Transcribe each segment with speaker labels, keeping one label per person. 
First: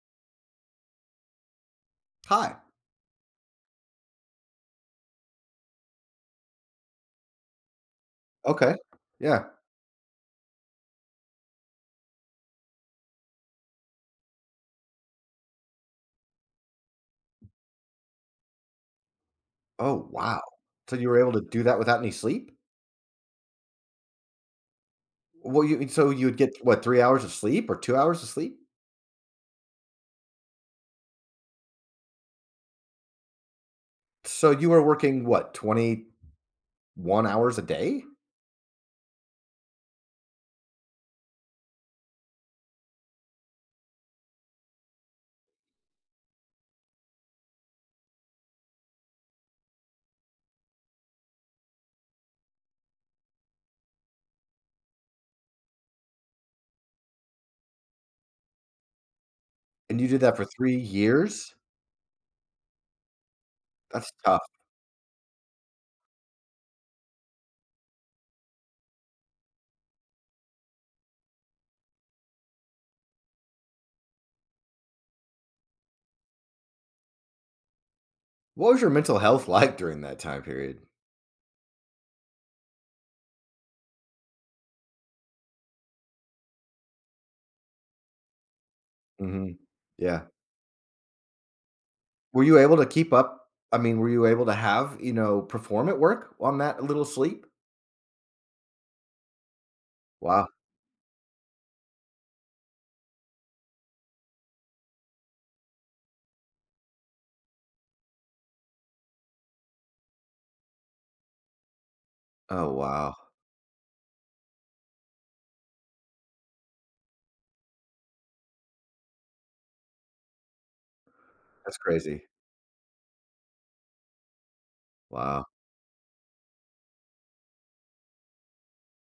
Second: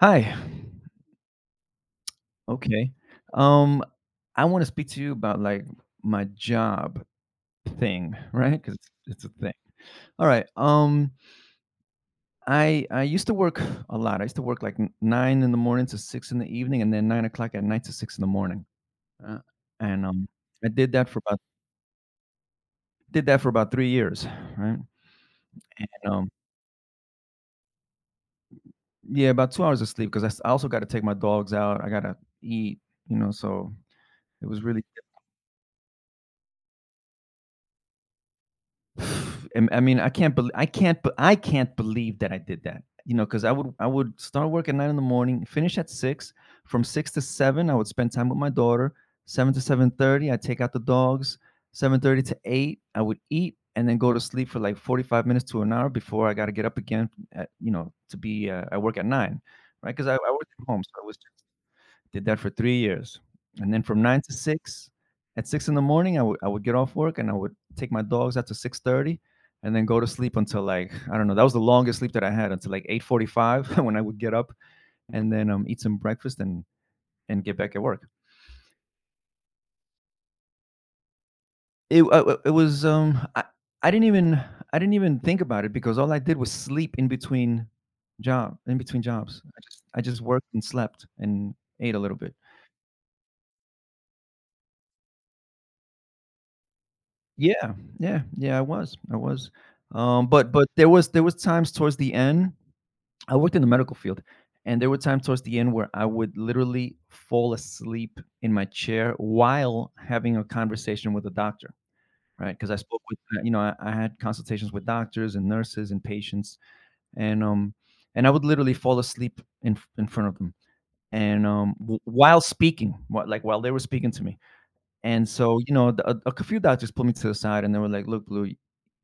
Speaker 1: Hi.
Speaker 2: Hi.
Speaker 1: Okay. Um, I want to speak to you about like my job thing, right? Because
Speaker 2: Okay.
Speaker 1: it's a
Speaker 2: Yeah.
Speaker 1: thing. All right. I used to work a lot. I used to work like nine in the morning to six in the evening, and then 9 o'clock at night to six in the morning. Uh, and
Speaker 2: Oh,
Speaker 1: um,
Speaker 2: wow.
Speaker 1: I did
Speaker 2: So you
Speaker 1: that
Speaker 2: were
Speaker 1: for
Speaker 2: able
Speaker 1: about
Speaker 2: to do that without any sleep?
Speaker 1: 3 years, right?
Speaker 2: Well, you
Speaker 1: And
Speaker 2: so you would get what, 3 hours of sleep or 2 hours of sleep?
Speaker 1: yeah, about 2 hours of sleep because I also got to take my dogs out. I got to eat. So it
Speaker 2: So
Speaker 1: was
Speaker 2: you were
Speaker 1: really
Speaker 2: working what, 21 hours a day?
Speaker 1: I mean, I can't believe that I did that. You know, because I would start work at nine in the morning, finish at six. From six to seven, I would spend time with my daughter. 7 to 7:30, I take out the dogs. 7:30 to eight, I would eat and then go to sleep for like 45 minutes to an hour before I got to get up again. At, you know, to be I work at nine, right?
Speaker 2: And
Speaker 1: Because
Speaker 2: you
Speaker 1: I,
Speaker 2: did
Speaker 1: I
Speaker 2: that for
Speaker 1: worked from
Speaker 2: 3
Speaker 1: home, so I was
Speaker 2: years?
Speaker 1: did that for 3 years, and then from
Speaker 2: That's
Speaker 1: 9 to
Speaker 2: tough.
Speaker 1: 6, at 6 in the morning, I would get off work and I would take my dogs out to 6:30 and then go to sleep until, like, I don't know, that was the longest sleep that I had until, like, 8:45 when I would get up and then, eat some breakfast and get back at work.
Speaker 2: What was your mental health like during that time period?
Speaker 1: It was, I didn't even I didn't even think about it because all I did was sleep in between jobs.
Speaker 2: Mhm.
Speaker 1: I just
Speaker 2: Yeah.
Speaker 1: worked and slept and ate a little bit.
Speaker 2: Were you able to keep up? I mean, were you able to have, you know, perform at work on that little sleep?
Speaker 1: Yeah, yeah, yeah, I was,
Speaker 2: Wow.
Speaker 1: but there was times towards the end. I worked in the medical field, and there were times towards the end where I would literally fall asleep in my chair while having a conversation with a doctor, right, because
Speaker 2: Oh,
Speaker 1: I spoke
Speaker 2: wow.
Speaker 1: with, you know, I had consultations with doctors and nurses and patients, and, um, and I would literally fall asleep in f in front of them, and,
Speaker 2: That's
Speaker 1: w
Speaker 2: crazy.
Speaker 1: while speaking, wh like, while they were speaking to me, and
Speaker 2: Wow.
Speaker 1: so, you know, a few doctors pulled me to the side and they were like, "Look, Blue,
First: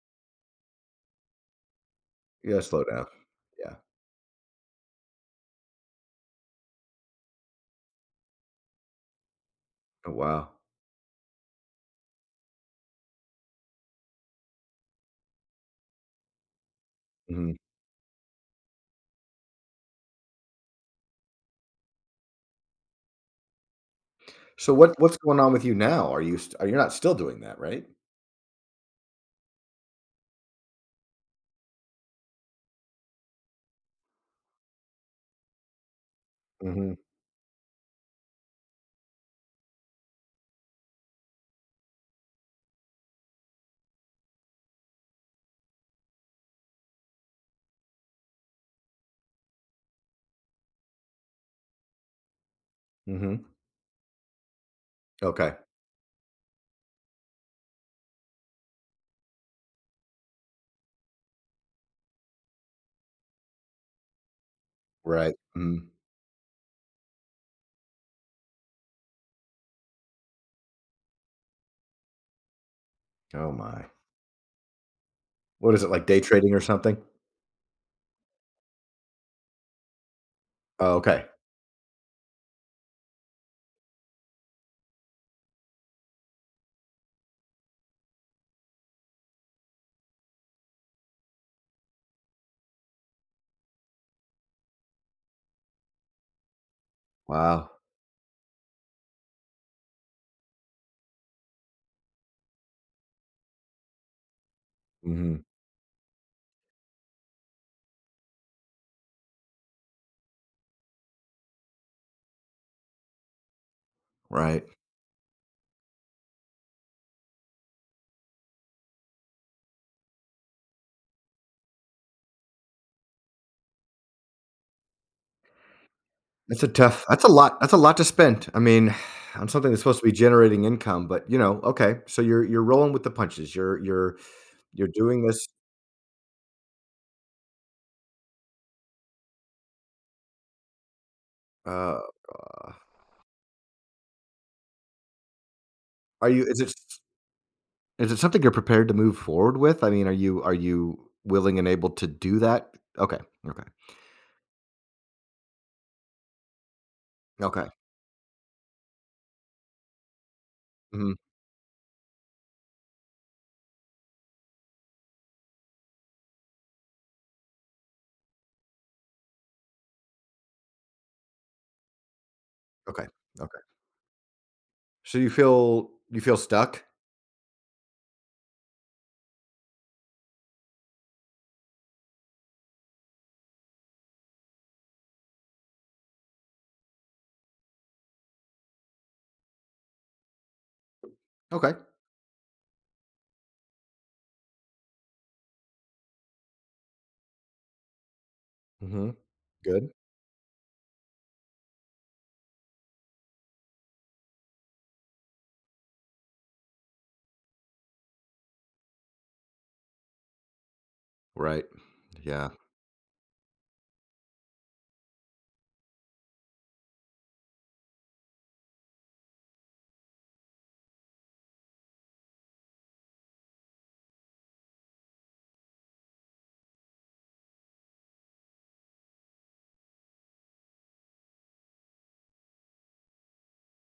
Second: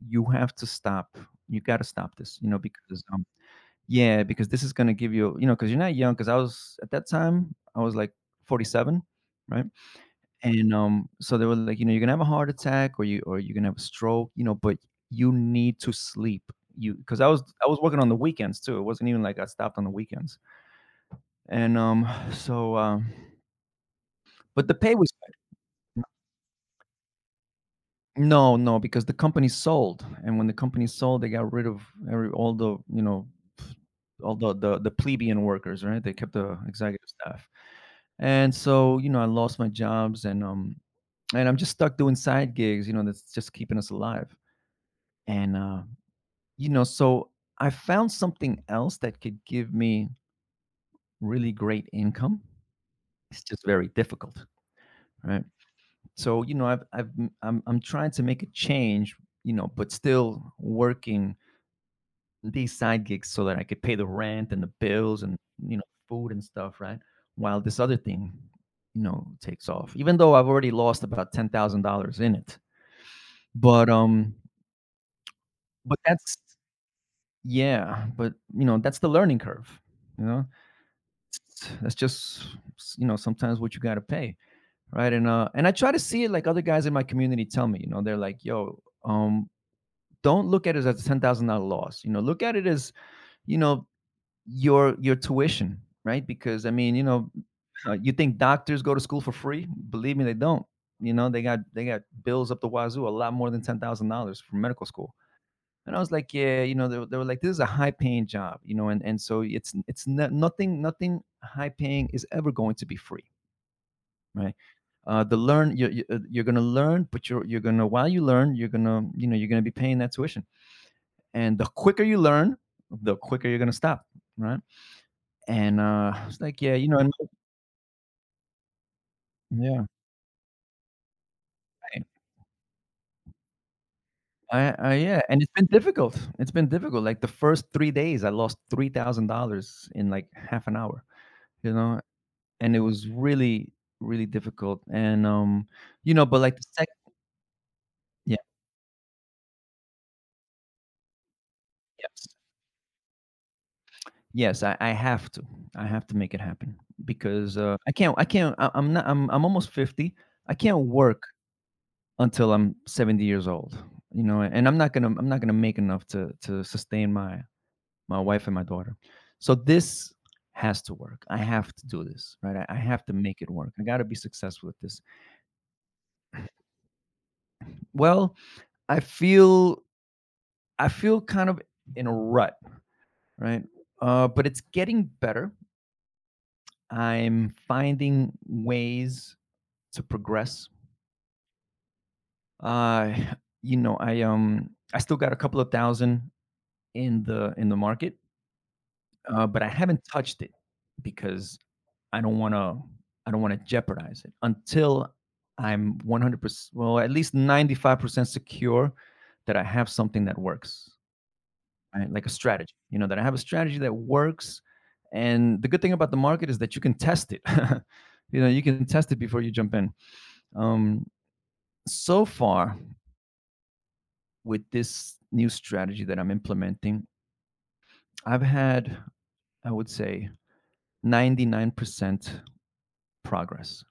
Speaker 1: you have to stop. You got to stop this, you
Speaker 2: You
Speaker 1: know,
Speaker 2: gotta slow
Speaker 1: because
Speaker 2: down. Yeah.
Speaker 1: yeah, because this is gonna give you, you know, because you're not young. Because I was at that time, I was like 47, right?
Speaker 2: Oh, wow.
Speaker 1: And so they were like, you know, you're gonna have a heart attack or you're gonna have a stroke, you know, but you need to sleep. You because
Speaker 2: Mhm.
Speaker 1: I was working on the weekends too. It wasn't even like I stopped on the weekends. And but
Speaker 2: So
Speaker 1: the pay
Speaker 2: what
Speaker 1: was.
Speaker 2: what's going on with you now? Are you're not still doing that, right?
Speaker 1: No, no, because the company sold, and when the company sold, they got rid of every all the you know all the plebeian workers, right? They kept the
Speaker 2: Mhm,
Speaker 1: executive staff, and so you know I lost my jobs, and I'm just stuck doing side gigs, you know, that's just keeping us alive, and so I found something else that could give me really great income. It's
Speaker 2: mhm.
Speaker 1: just very difficult, right?
Speaker 2: Okay,
Speaker 1: So you know I've m- I'm trying to make a change, you know, but still working these side gigs so that I could pay the rent and the bills
Speaker 2: right,
Speaker 1: and you know
Speaker 2: mm.
Speaker 1: food and stuff, right? While this other thing, you know, takes off. Even though I've already lost about $10,000 in it,
Speaker 2: Oh my.
Speaker 1: but um,
Speaker 2: What is it,
Speaker 1: but
Speaker 2: like day
Speaker 1: that's
Speaker 2: trading or something?
Speaker 1: yeah, but you know that's the learning curve. You know,
Speaker 2: Oh, okay.
Speaker 1: that's just you know sometimes what you got to pay, right? And I try to see it like other guys in my community tell me. You know, they're like, yo, um. Don't look at it as a $10,000 loss. You know, look at it as you know your tuition, right? Because I mean, you know,
Speaker 2: Wow.
Speaker 1: you think doctors go to school for free? Believe me, they don't. You know, they got bills up the wazoo, a lot more than $10,000 for medical school.
Speaker 2: Mhm,
Speaker 1: And I was like, yeah, you know, they were like, this is a high paying job, you know, and so it's not, nothing high paying is ever going to be free, right?
Speaker 2: right.
Speaker 1: The learn you're gonna learn, but you're gonna while you learn, you're gonna be paying that tuition, and the quicker you learn, the quicker you're gonna stop, right? And I like,
Speaker 2: That's a
Speaker 1: "Yeah, you know,"
Speaker 2: tough
Speaker 1: and
Speaker 2: that's a lot to spend. I mean, on something that's
Speaker 1: yeah,
Speaker 2: supposed to be generating income, but, you know, okay,
Speaker 1: right.
Speaker 2: so you're rolling with the punches. You're you're you're
Speaker 1: I yeah,
Speaker 2: doing
Speaker 1: and
Speaker 2: this,
Speaker 1: it's been difficult. It's been difficult, like, the first 3 days, I lost $3,000 in, like, half an hour, you know?
Speaker 2: uh
Speaker 1: And it was really, really difficult, and, you know,
Speaker 2: are
Speaker 1: but,
Speaker 2: you
Speaker 1: like,
Speaker 2: is it s is it
Speaker 1: yeah,
Speaker 2: something you're prepared to move forward with? I mean, are you willing and able to
Speaker 1: yes.
Speaker 2: do that? Okay, okay,
Speaker 1: Yes, I have to. I have to make it happen because,
Speaker 2: okay.
Speaker 1: I'm almost 50. I can't
Speaker 2: Mhm.
Speaker 1: work until I'm 70 years old, you know? And I'm not gonna make enough to sustain my wife and my daughter. So this has to work. I have to do this, right? I have
Speaker 2: Okay,
Speaker 1: to make it
Speaker 2: okay.
Speaker 1: work. I got to be successful with this.
Speaker 2: So you feel stuck?
Speaker 1: Well, I feel kind of in a rut, right? But it's getting better. I'm finding ways to progress.
Speaker 2: Okay.
Speaker 1: Uh, I still got a couple of thousand in the market,
Speaker 2: Mhm.
Speaker 1: but I
Speaker 2: Good.
Speaker 1: haven't touched it because I don't want to I don't want to jeopardize it until I'm 100% well, at least 95% secure that I have something that works,
Speaker 2: Right.
Speaker 1: right, like a
Speaker 2: Yeah.
Speaker 1: strategy, you know, that I have a strategy that works. And the good thing about the market is that you can test it you can test it before you jump in. um so far, with this new strategy that I'm implementing, I've had I would say 99% progress,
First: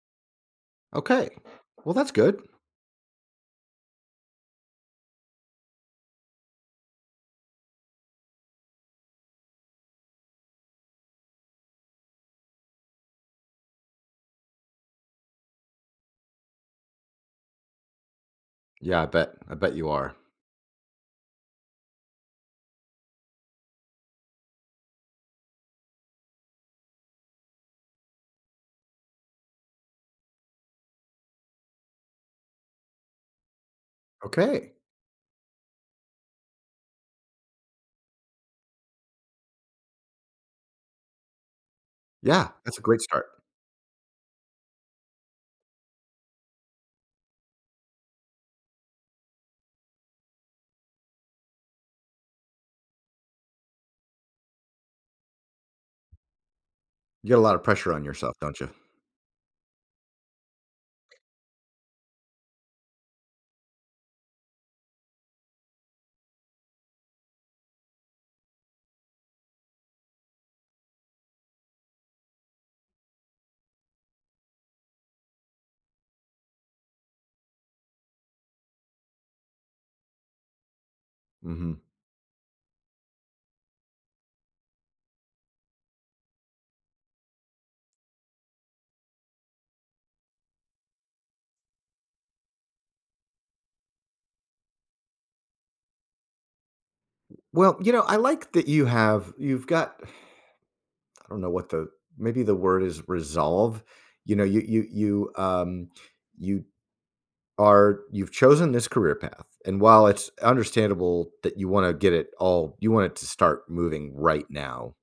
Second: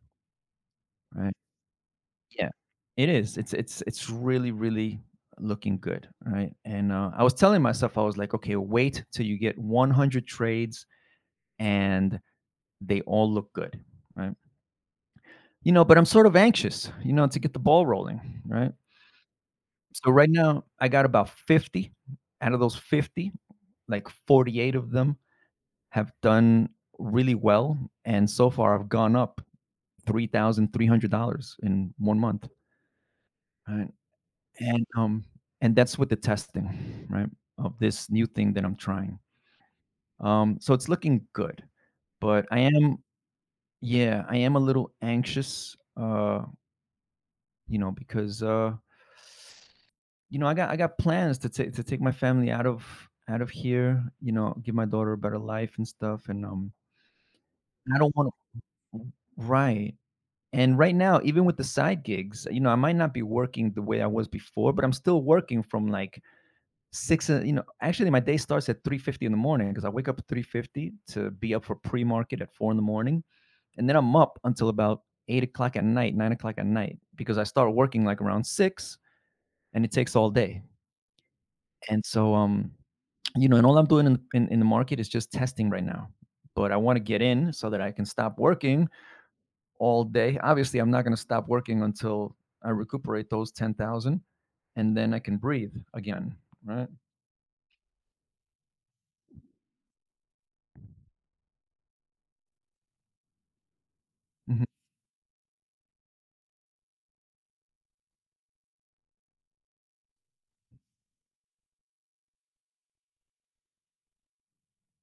Speaker 2: Okay.
Speaker 1: right?
Speaker 2: Well, that's good.
Speaker 1: Yeah, it is. It's really really looking good, right? And I was telling myself, I was like, okay, wait till you get 100 trades and they all look good, right? You know, but I'm sort of anxious, you know, to get the ball rolling, right?
Speaker 2: Yeah, I bet. I bet you
Speaker 1: So
Speaker 2: are.
Speaker 1: right now, I got about 50. Out of those 50, like 48 of them have done really well, and so far I've gone up $3,300 in one month, right?
Speaker 2: Okay.
Speaker 1: and um and that's with the testing, right, of this new thing that I'm trying. So it's looking good, but
Speaker 2: Yeah,
Speaker 1: I
Speaker 2: that's a
Speaker 1: am,
Speaker 2: great start.
Speaker 1: yeah, I am a little anxious, you know, because you know I got plans to take my family out of here, you know, give my daughter a better life and stuff, and
Speaker 2: You get a lot of pressure
Speaker 1: I
Speaker 2: on
Speaker 1: don't want
Speaker 2: yourself, don't you?
Speaker 1: to. Right. And right now, even with the side gigs, you know, I might not be working the way I was before, but I'm still working from like six you know actually my day starts at 3:50 in the morning because I wake up at 3:50 to be up for pre-market at 4 in the morning, and then I'm up until about 8 o'clock at night, 9 o'clock at night, because I start working like around 6 and it takes all day.
Speaker 2: Mhm.
Speaker 1: And so um you know and all I'm doing in the market is just testing right now, but I want to get in so that I can stop working all day. Obviously, I'm not going to stop working until I recuperate those 10,000, and then I can breathe again, right?
Speaker 2: Well, you know, I like that you've got I don't know what the maybe the word is resolve. You know, you
Speaker 1: Mhm.
Speaker 2: you you um you are you've chosen this career path, and while it's understandable that you wanna get it all, you want it to start moving right now.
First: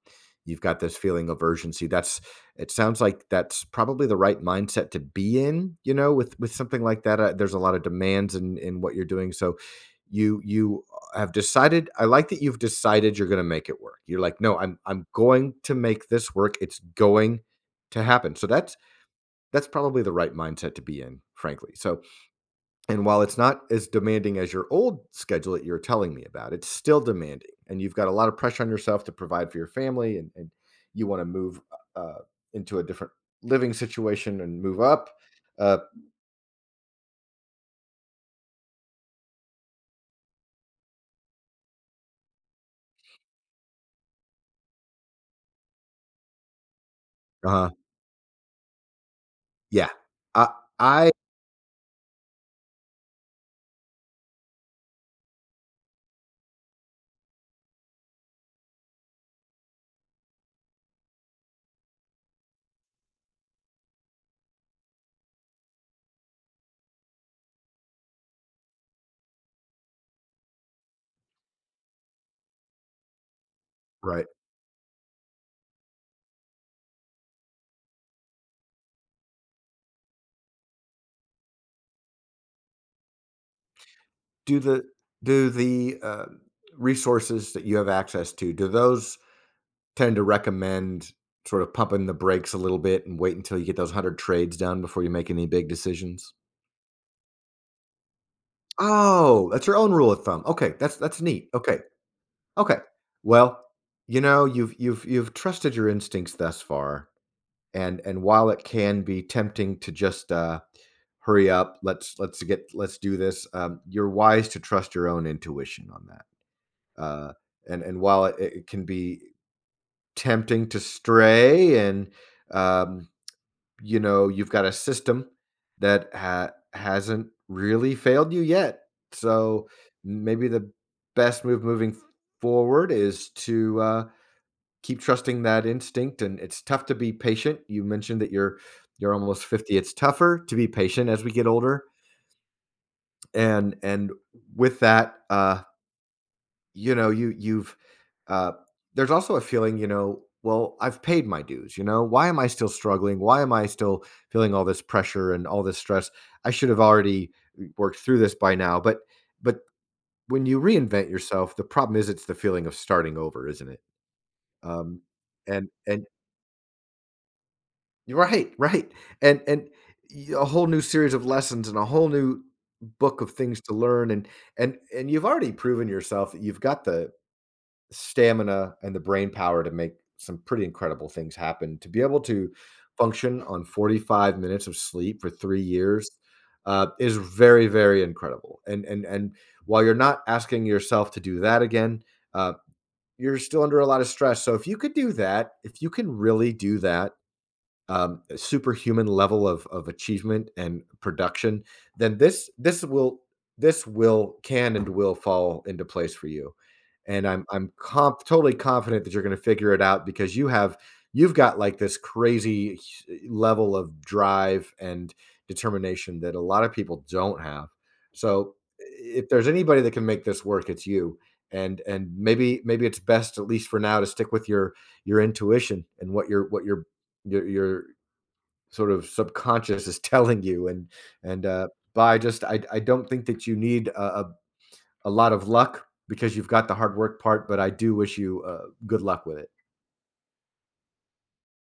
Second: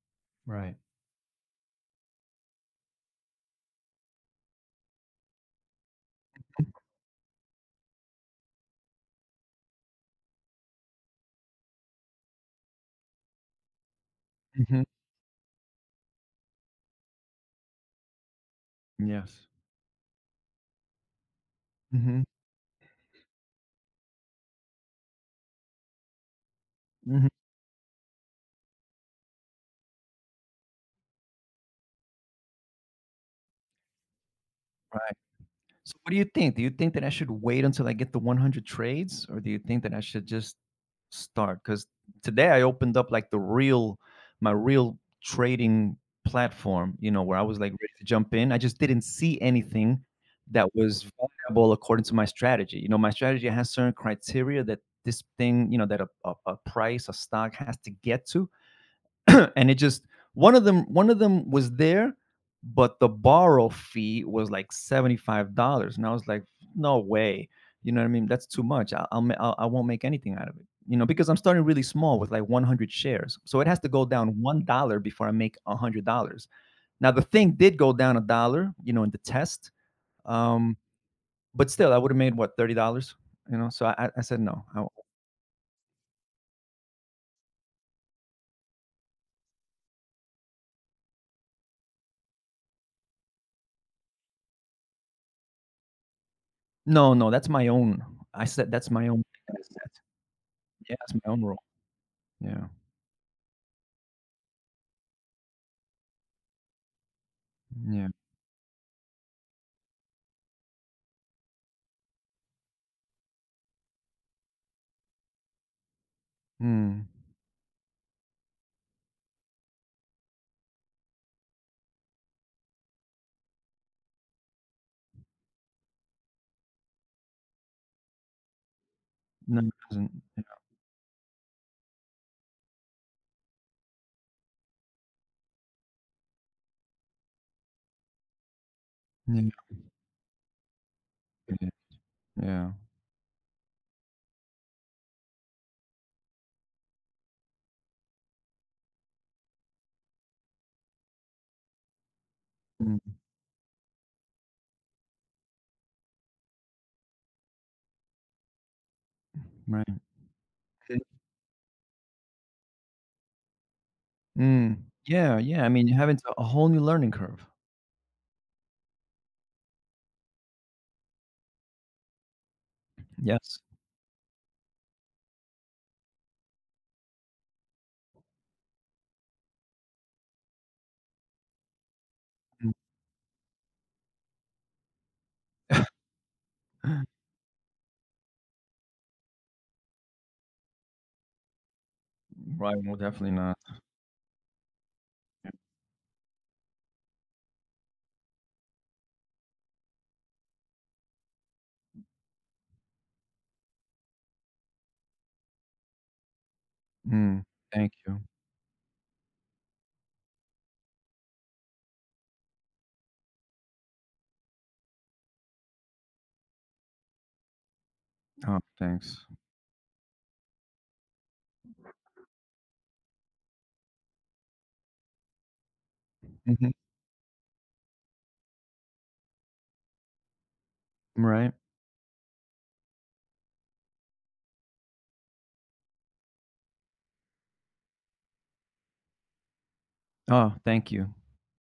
Speaker 2: You've
Speaker 1: Right.
Speaker 2: got this feeling of urgency, that's it sounds like that's probably the right mindset to be in, you know, with something like that. Uh, there's a lot of demands in what you're doing, so you have decided. I like that you've decided you're gonna make it work. You're like, "No, I'm
Speaker 1: Mhm.
Speaker 2: I'm going to make this work, it's going to happen." So
Speaker 1: Yes.
Speaker 2: that's probably the right mindset to be in, frankly. So,
Speaker 1: Mhm.
Speaker 2: and while it's not as demanding as your old schedule that you're telling me about, it's still
Speaker 1: Mhm.
Speaker 2: demanding. And you've got a lot of pressure on yourself to provide for your family, and you want to move uh, uh, into a different living situation and move up.
Speaker 1: Right.
Speaker 2: Uh,
Speaker 1: So what do you think? Do you think that I should wait until I get the 100 trades, or do you think that I should just start? Because today I opened up like my real trading platform, you know, where I was
Speaker 2: uh
Speaker 1: like ready to jump in. I just didn't see
Speaker 2: yeah.
Speaker 1: anything
Speaker 2: I,
Speaker 1: that was
Speaker 2: I,
Speaker 1: viable according to my strategy. You know, my strategy has certain criteria that this thing, you know, that a price, a stock has to get to. and it just one of them was there, but the borrow fee was like $75, and I was like, "No way." You know what I mean? That's too much. I I'll, ma- I'll I won't make anything out of it. You know, because I'm starting really small with like 100 shares. So it has to go
Speaker 2: right.
Speaker 1: down $1 before I make $100. Now the thing did go down a dollar, you know, in the test. Um but still I would have made what, $30, you know? So I said
Speaker 2: Do
Speaker 1: no.
Speaker 2: do the resources that you have access to, do those tend to recommend sort of pumping the brakes a little bit and wait until you get those 100 trades done before you make any big decisions?
Speaker 1: No, no, that's my own. I said that's my own.
Speaker 2: Oh, that's your own rule of thumb. Okay,
Speaker 1: Yeah, that's
Speaker 2: that's
Speaker 1: my own
Speaker 2: neat.
Speaker 1: rule.
Speaker 2: Okay.
Speaker 1: Yeah.
Speaker 2: Okay. Well, you know, you've trusted your instincts thus far,
Speaker 1: Yeah.
Speaker 2: and while it can be tempting to just hurry up, let's do this. Um, you're wise to trust your own intuition on that.
Speaker 1: Mm.
Speaker 2: Uh, and while it can be tempting to stray, and um, you know, you've got a system that hasn't really failed you yet.
Speaker 1: No,
Speaker 2: So
Speaker 1: it doesn't. Yeah.
Speaker 2: maybe the best move moving forward is to, keep trusting that instinct. And it's tough to be patient. You mentioned that you're almost 50, it's tougher to be patient as we get
Speaker 1: Yeah.
Speaker 2: older.
Speaker 1: Yeah.
Speaker 2: And with that, uh, you know, you've uh, there's also a feeling, you know, well, I've paid my dues, you know. Why am I still
Speaker 1: Mm.
Speaker 2: struggling? Why am I still feeling all this pressure and all this stress? I should have already, worked through this by now. But
Speaker 1: Right.
Speaker 2: when you reinvent yourself, the problem is it's the feeling of starting over, isn't it?
Speaker 1: Mm.
Speaker 2: Um,
Speaker 1: Yeah. Yeah. I mean, you're
Speaker 2: and
Speaker 1: having to a whole new learning curve.
Speaker 2: right, right. And a whole new series of lessons and a whole new book of things
Speaker 1: Yes.
Speaker 2: to learn, and you've already proven yourself that you've got the stamina and the brain power to make some pretty incredible things happen. To be able to
Speaker 1: Mm.
Speaker 2: function on 45 minutes of sleep for 3 years, is very, very incredible, and while you're not asking yourself to do that again, uh,
Speaker 1: Right. Well, definitely
Speaker 2: you're
Speaker 1: not.
Speaker 2: still under a lot of stress. So if you could do that, if you can really do that, superhuman level of achievement and production, then this will can and will fall into place for you. And
Speaker 1: Mm.
Speaker 2: I'm I'm
Speaker 1: Thank you.
Speaker 2: comp- totally confident that you're going to figure it out because you've got like this crazy level of drive and determination that a lot of people don't have. So
Speaker 1: Oh, thanks.
Speaker 2: if there's anybody that can make this work, it's you. And maybe maybe it's best at least for now to stick with your intuition and what
Speaker 1: Mhm.
Speaker 2: your sort of subconscious is telling you. And
Speaker 1: Right.
Speaker 2: uh, but I don't think that you need a lot of luck because you've got the hard work part, but I do wish you, good luck with it.
Speaker 1: Oh, thank you.